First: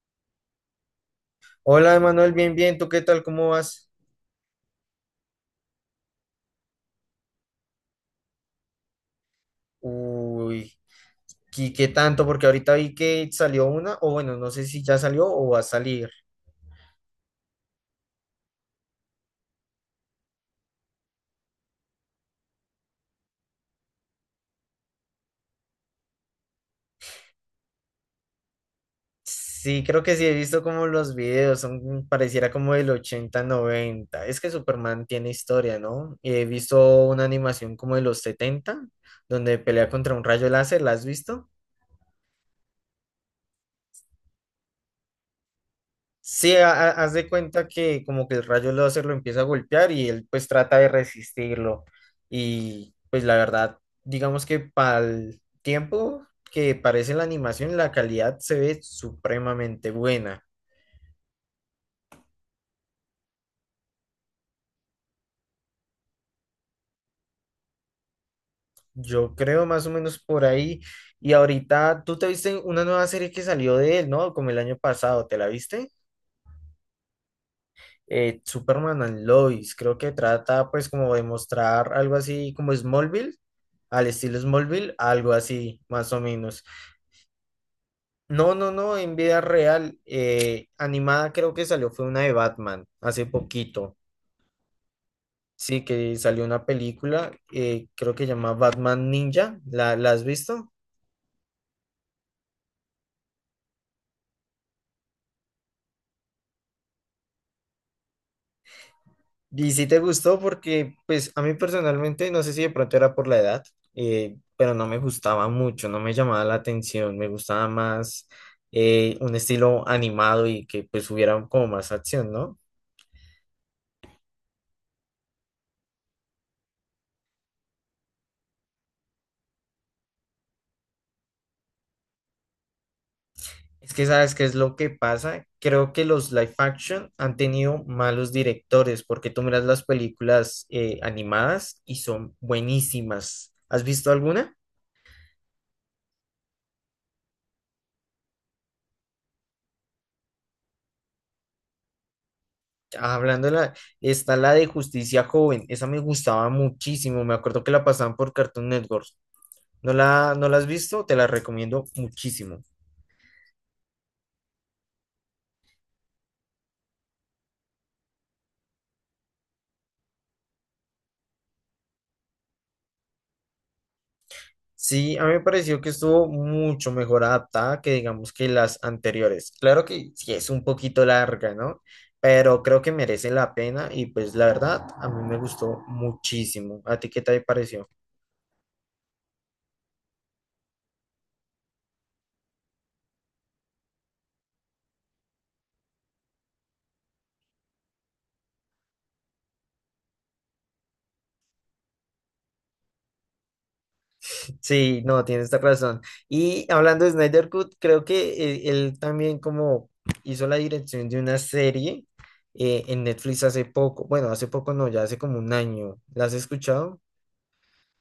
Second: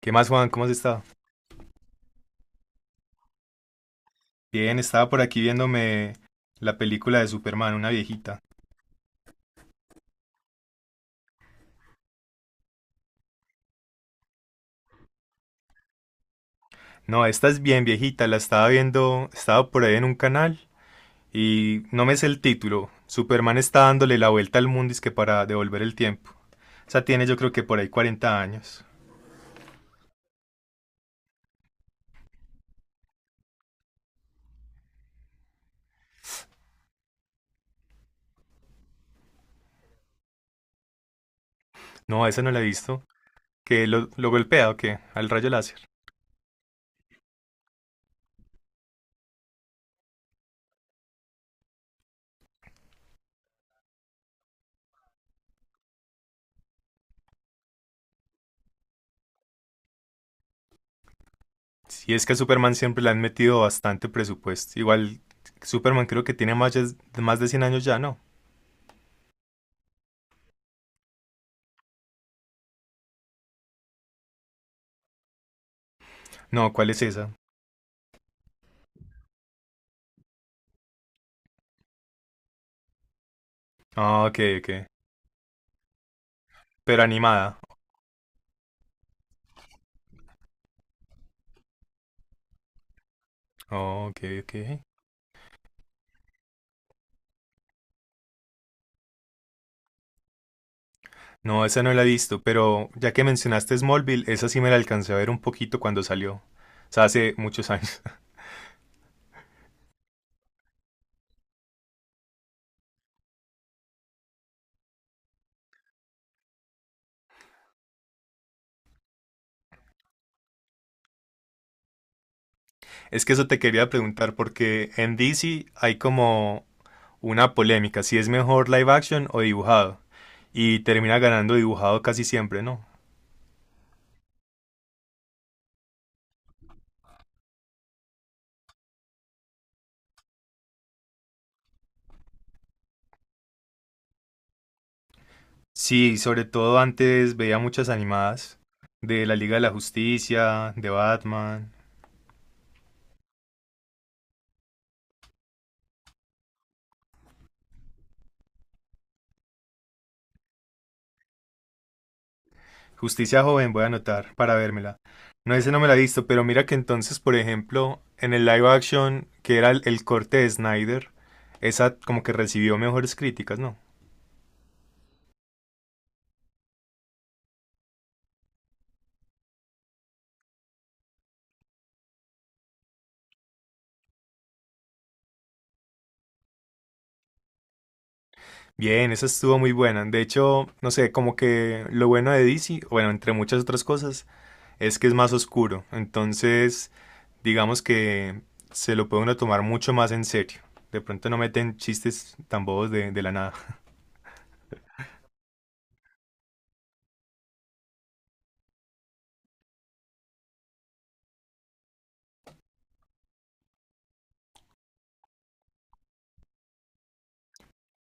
¿Qué más, Juan? ¿Cómo has estado? Hola, Emanuel, bien, bien, ¿tú qué tal? ¿Cómo vas? Bien, estaba por aquí viéndome la película de Superman, una viejita. Uy, ¿y qué tanto? Porque ahorita vi que salió una, o bueno, no sé si ya salió o va a salir. No, esta es bien viejita, la estaba viendo, estaba por ahí en un canal y no me sé el título. Superman está dándole la vuelta al mundo es que para devolver el tiempo. O sea, tiene yo creo que por ahí 40 años. Sí, creo que sí, he visto como los videos, son, pareciera como del ochenta noventa. Es que Superman tiene historia, ¿no? He visto una animación como de los 70 donde pelea contra un rayo láser, ¿la has visto? No, esa no la he visto. ¿Que lo golpea o qué? Al rayo láser. Sí, haz de cuenta que como que el rayo láser lo empieza a golpear y él pues trata de resistirlo. Y pues la verdad, digamos que para el tiempo que parece la animación, la calidad se ve supremamente buena. Si es que a Superman siempre le han metido bastante presupuesto. Igual Superman creo que tiene más, más de 100 años ya, ¿no? Yo creo más o menos por ahí. Y ahorita, tú te viste una nueva serie que salió de él, ¿no? Como el año pasado, ¿te la viste? No, ¿cuál es esa? Superman and Lois, creo que trata pues como de mostrar algo así como Smallville, al Ah, ok, estilo ok. Smallville, algo así más o menos. Pero animada. No, no, no, en vida real, animada creo que salió fue una de Batman hace poquito. Oh, ok, ok. Sí, que salió una película, creo que se llama Batman Ninja, ¿la has visto? No, esa no la he visto, pero ya que mencionaste Smallville, esa sí me la alcancé a ver un poquito cuando salió. O sea, hace muchos años. Y si te gustó porque, pues, a mí personalmente, no sé si de pronto era por la edad, pero no me gustaba mucho, no me llamaba la atención, me gustaba más un estilo animado y que pues hubiera como más acción, ¿no? Es que eso te quería preguntar, porque en DC hay como una polémica, si es mejor live action o dibujado. Y termina ganando dibujado casi siempre, ¿no? Es que sabes qué es lo que pasa, creo que los live action han tenido malos directores porque tú miras las películas animadas y son buenísimas. ¿Has visto alguna? Sí, sobre todo antes veía muchas animadas de la Liga de la Justicia, de Batman. Hablando de la, está la de Justicia Joven, esa me gustaba muchísimo, me acuerdo que la pasaban por Cartoon Network. ¿No la has visto? Te la recomiendo muchísimo. Justicia joven, voy a anotar para vérmela. No, ese no me la he visto, pero mira que entonces, por ejemplo, en el live action, que era el corte de Snyder, esa como que recibió mejores críticas, ¿no? Sí, a mí me pareció que estuvo mucho mejor adaptada que digamos que las anteriores. Claro que sí es un poquito larga, ¿no? Pero creo que merece la pena y pues la verdad a mí me gustó muchísimo. ¿A ti qué te pareció? Bien, esa estuvo muy buena. De hecho, no sé, como que lo bueno de DC, bueno, entre muchas otras cosas, es que es más oscuro. Entonces, digamos que se lo puede uno tomar mucho más en serio. De pronto no meten chistes tan bobos de la nada. Sí, no, tienes esta razón. Y hablando de Snyder Cut, creo que él también como hizo la dirección de una serie en Netflix hace poco. Bueno, hace poco no, ya hace como un año. ¿La has escuchado?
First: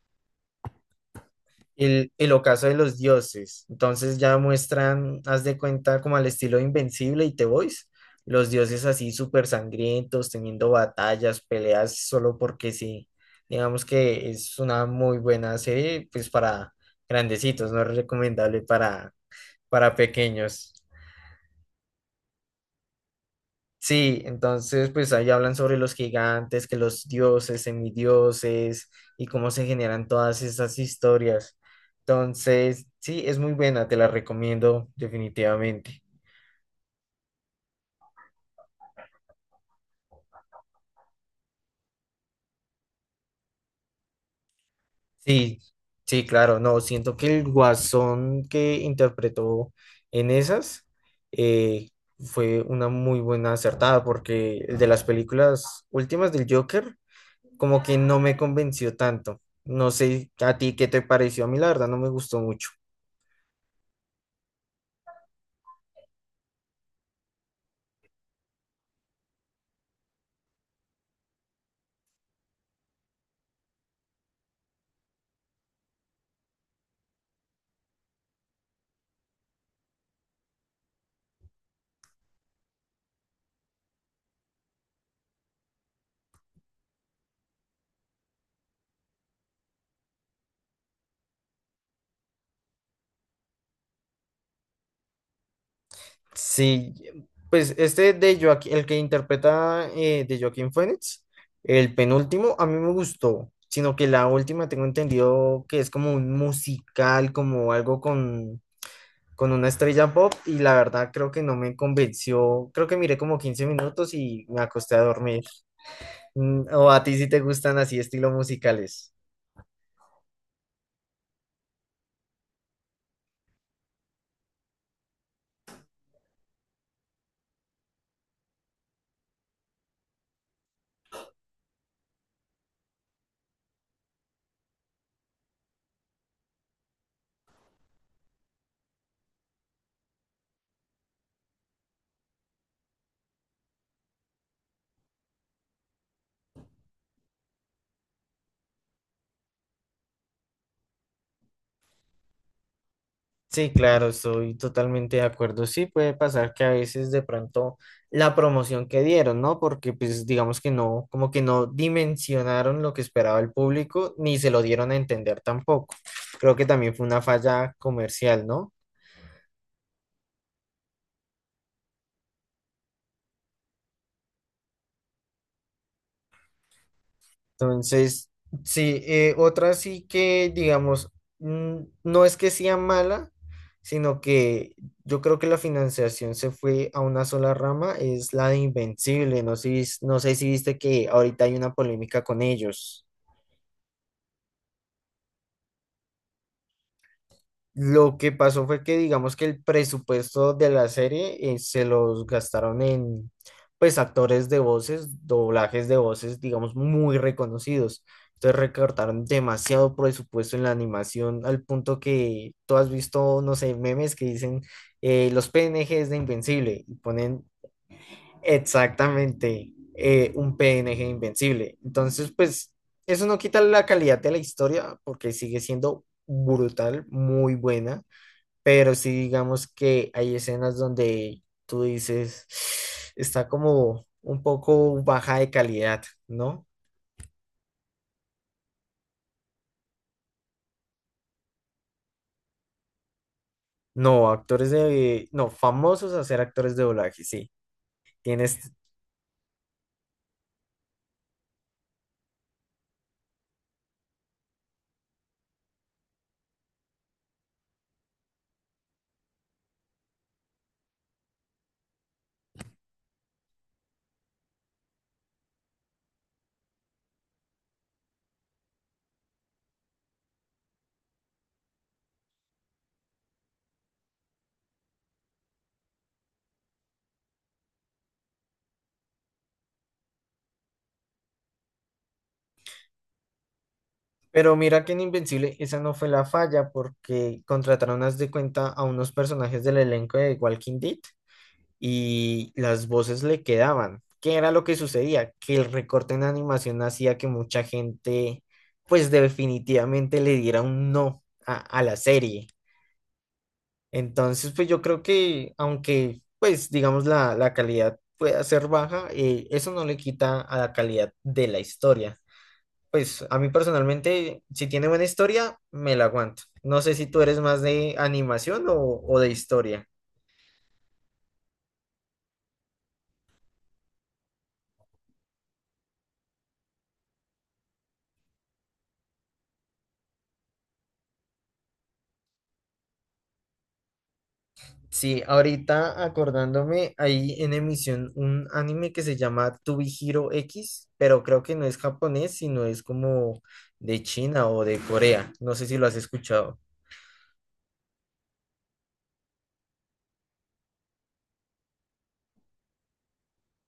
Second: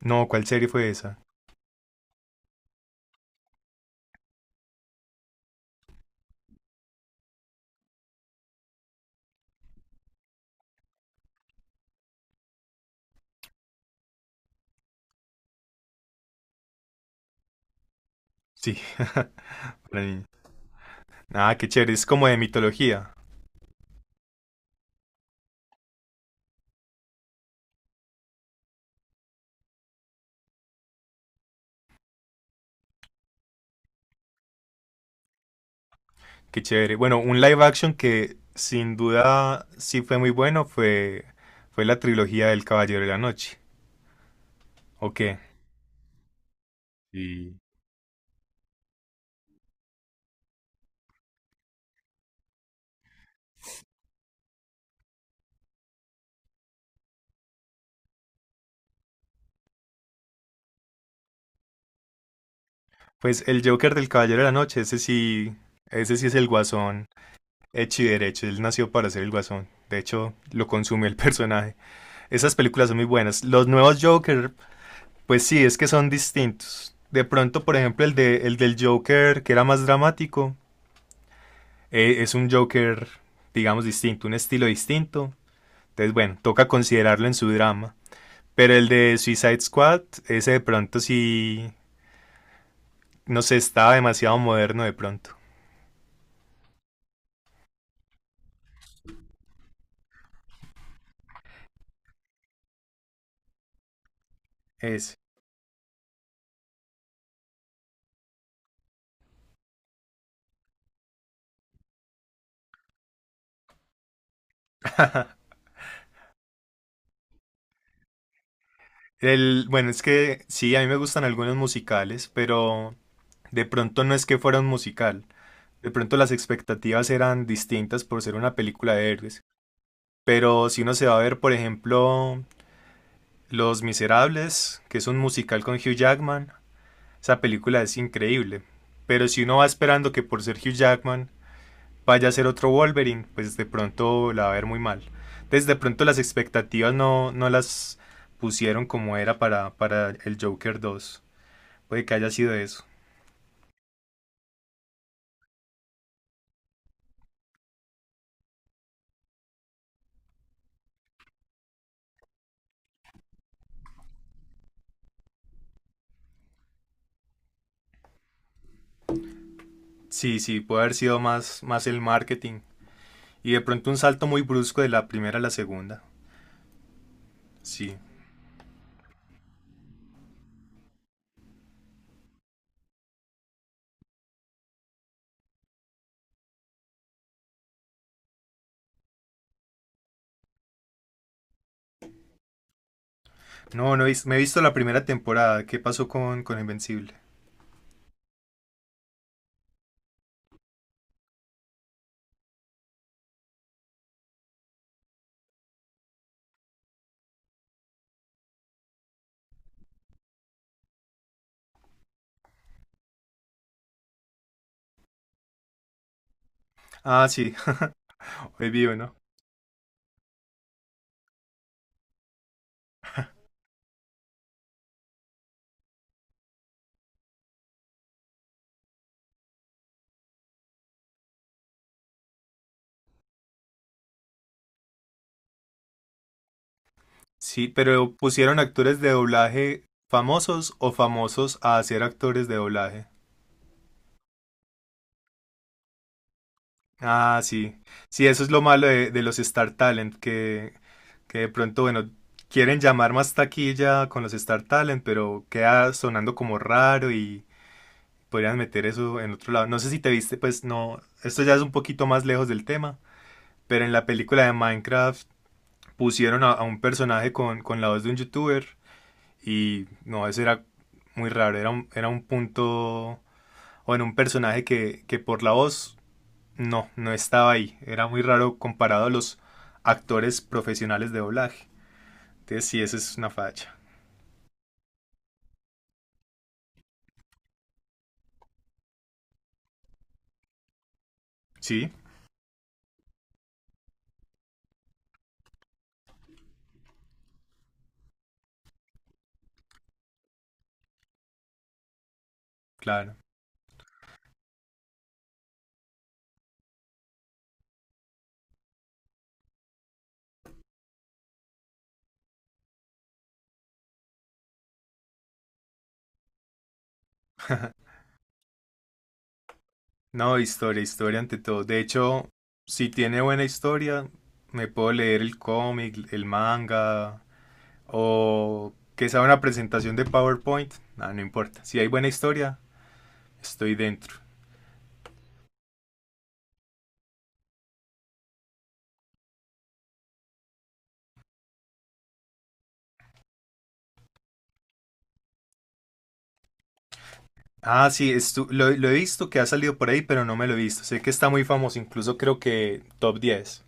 No, ¿cuál serie fue esa? El ocaso de los dioses. Entonces ya muestran, haz de cuenta, como al estilo Invencible y The Boys, los dioses así súper sangrientos, teniendo batallas, peleas, solo porque sí. Digamos que es una muy buena serie, pues para grandecitos, no es recomendable Sí, para para mí. pequeños. Ah, qué chévere, es como de mitología. Sí, entonces pues ahí hablan sobre los gigantes, que los dioses, semidioses y cómo se generan todas esas historias. Entonces, sí, es muy buena, te la recomiendo definitivamente. Qué chévere. Bueno, un live action que sin duda sí fue muy bueno fue, fue la trilogía del Caballero de la Noche. ¿O qué? Sí, sí, claro, no, siento que el Sí. guasón que interpretó en esas eh, fue una muy buena acertada porque el de las películas últimas del Joker como que no me convenció tanto. No sé a ti qué te pareció, a mí la verdad no me gustó mucho. Pues el Joker del Caballero de la Noche, ese sí es el Guasón hecho y derecho. Él nació para ser el Guasón. De hecho, lo consume el personaje. Esas películas son muy buenas. Los nuevos Joker, pues sí, es que son distintos. De pronto, por ejemplo, el del Joker, que era más dramático, es un Joker, digamos, distinto, un estilo distinto. Entonces, bueno, toca considerarlo en su drama. Pero el de Suicide Squad, ese de pronto sí, no sé, estaba demasiado moderno de pronto. Sí, pues este de Joaquín, el que interpreta de Joaquín Phoenix, el penúltimo, a mí me gustó, sino que la última tengo Ese. entendido que es como un musical, como algo con una estrella pop, y la verdad creo que no me convenció. Creo que miré como 15 minutos y me acosté a dormir. ¿O a ti sí te gustan así estilos musicales? El, bueno, es que sí, a mí me gustan algunos musicales, pero de pronto no es que fuera un musical. De pronto las expectativas eran distintas por ser una película de héroes. Pero si uno se va a ver, por ejemplo, Los Miserables, que es un musical con Hugh Jackman, esa película es increíble. Pero si uno va esperando que por ser Hugh Jackman vaya a ser otro Wolverine, pues de pronto la va a ver muy mal. Entonces de pronto las expectativas no, no las pusieron como era para el Joker dos. Puede que haya sido eso. Sí, claro, estoy totalmente de acuerdo. Sí, puede pasar que a veces de pronto la promoción que dieron, ¿no? Porque pues digamos que no, como que no dimensionaron lo que esperaba el público, ni se lo dieron a entender tampoco. Creo que también fue una falla comercial, ¿no? Sí, sí, puede haber sido más, más el marketing. Y de pronto un salto muy brusco de la primera a la segunda. Sí. Entonces, sí, otra sí que, digamos, mm, no es que sea mala, sino que yo creo que la financiación se fue a una sola rama, es la de Invencible. No sé, no sé si viste que ahorita hay una polémica con ellos. No, no me he visto la primera temporada. ¿Qué pasó con Invencible? Lo que pasó fue que digamos que el presupuesto de la serie se los gastaron en pues actores de voces, doblajes de voces, digamos, muy reconocidos. Entonces recortaron demasiado presupuesto en la animación al punto que tú has visto, no sé, memes que dicen los PNGs de Invencible y Ah, ponen sí, es vivo, ¿no? exactamente un PNG de Invencible. Entonces, pues eso no quita la calidad de la historia porque sigue siendo brutal, muy buena, pero sí digamos que hay escenas donde tú dices, está como un poco baja de calidad, ¿no? Sí, pero pusieron actores de doblaje famosos o famosos a hacer actores de doblaje. No, actores de, no, famosos a ser actores de doblaje, Ah, sí, sí. Sí, eso es tienes, lo malo de los Star Talent, que de pronto, bueno, quieren llamar más taquilla con los Star Talent, pero queda sonando como raro y podrían meter eso en otro lado. No sé si te viste, pues no, esto ya es un poquito más lejos del tema, pero en la película de Minecraft pusieron a un personaje con la voz de un youtuber. Y no, eso era muy raro, era era un punto, bueno, un personaje que por la voz no, no estaba ahí, era muy raro comparado a los actores profesionales de doblaje. Entonces sí, esa es una facha. pero mira que en Invencible esa no fue la falla porque contrataron, haz de cuenta, a unos personajes del elenco de Walking Dead Sí, y las voces le quedaban. ¿Qué era lo que sucedía? Que el recorte en animación hacía que mucha gente, pues definitivamente le diera un no a, a la serie. claro. Entonces, pues yo creo que aunque, pues digamos, la calidad pueda ser baja, eso no le quita a la calidad de la historia. Pues a mí personalmente, si tiene buena historia, me la aguanto. No sé si tú eres más de animación o de historia. No, historia, historia ante todo. De hecho, si tiene buena historia, me puedo leer el cómic, el manga, o que sea una presentación de PowerPoint, nada no importa. Si hay buena historia, estoy dentro. Sí, ahorita acordándome, hay en emisión un anime que se llama To Be Hero X, pero creo que no es japonés, sino es como de China o de Corea. No sé si lo has escuchado. Ah, sí, lo he visto que ha salido por ahí, pero no me lo he visto. Sé que está muy famoso, incluso creo que top 10.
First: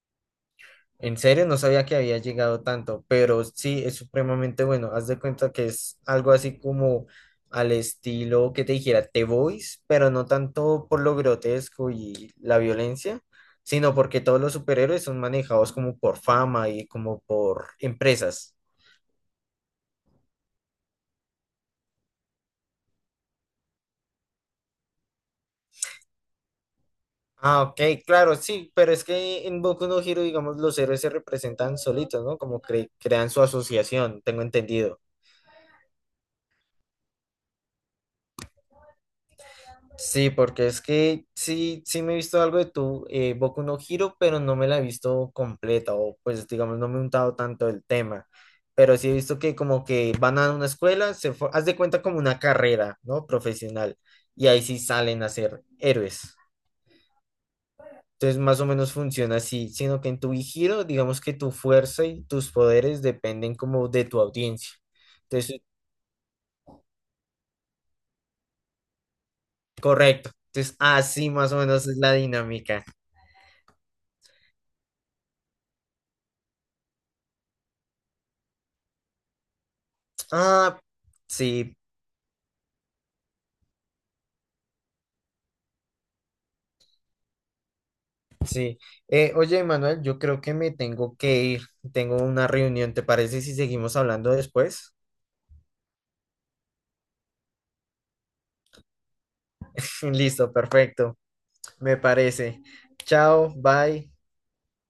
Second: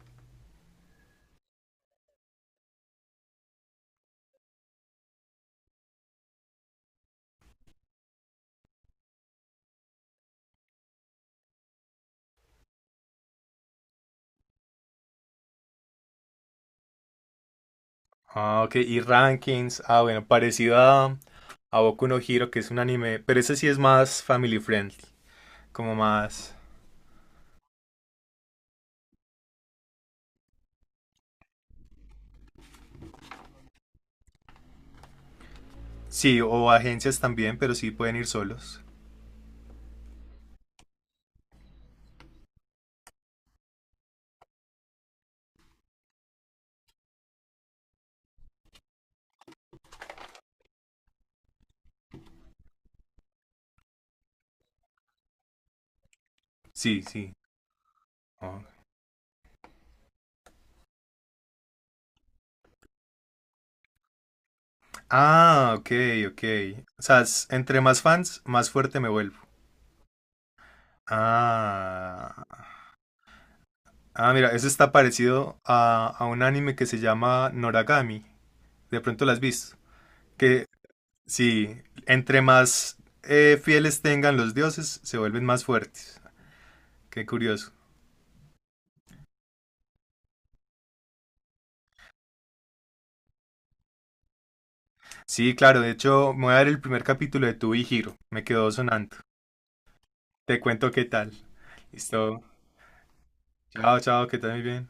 En serio, no sabía que había llegado tanto, pero sí, es supremamente bueno. Haz de cuenta que es algo así como al estilo que te dijera The Boys, pero no tanto por lo grotesco y la violencia, sino porque todos los superhéroes son manejados como por fama y como por empresas. Ah, ok, y rankings. Ah, bueno, parecido a Boku no Hero, que es un anime, pero ese sí es más family friendly, como más... Ah, ok, claro, sí, pero es que en Boku no Hero, digamos, los héroes se representan solitos, ¿no? Como crean su asociación, tengo entendido. Sí, o agencias también, pero sí pueden ir solos. Sí, porque es que sí, sí me he visto algo de tu Boku no Hero, pero no me la he visto completa, o pues digamos, no me he untado tanto el tema. Pero sí he visto que como que van a una escuela, haz de cuenta como una carrera, ¿no? Profesional, y ahí sí salen a ser héroes. Sí, sí. Entonces, más o Ah, menos funciona así, sino que en tu giro digamos que tu fuerza y tus poderes dependen como de tu audiencia. Entonces, ah, ok, ok. O sea, es- entre más fans, más fuerte me vuelvo. correcto. Entonces, así más o menos es la Ah, dinámica. ah, mira, eso está parecido a un anime que se llama Noragami. De pronto las has visto, que Ah, sí, sí, entre más fieles tengan los dioses, se vuelven más fuertes. Qué curioso. sí. Oye, Manuel, yo creo que me tengo que ir. Tengo una reunión, ¿te parece si seguimos hablando después? Sí, claro, de hecho, me voy a dar el primer capítulo de Tu y Giro. Me quedó sonando. Listo, Te cuento qué perfecto. tal. Me Listo. parece. Chao, Chao, bye. chao, que tal muy bien.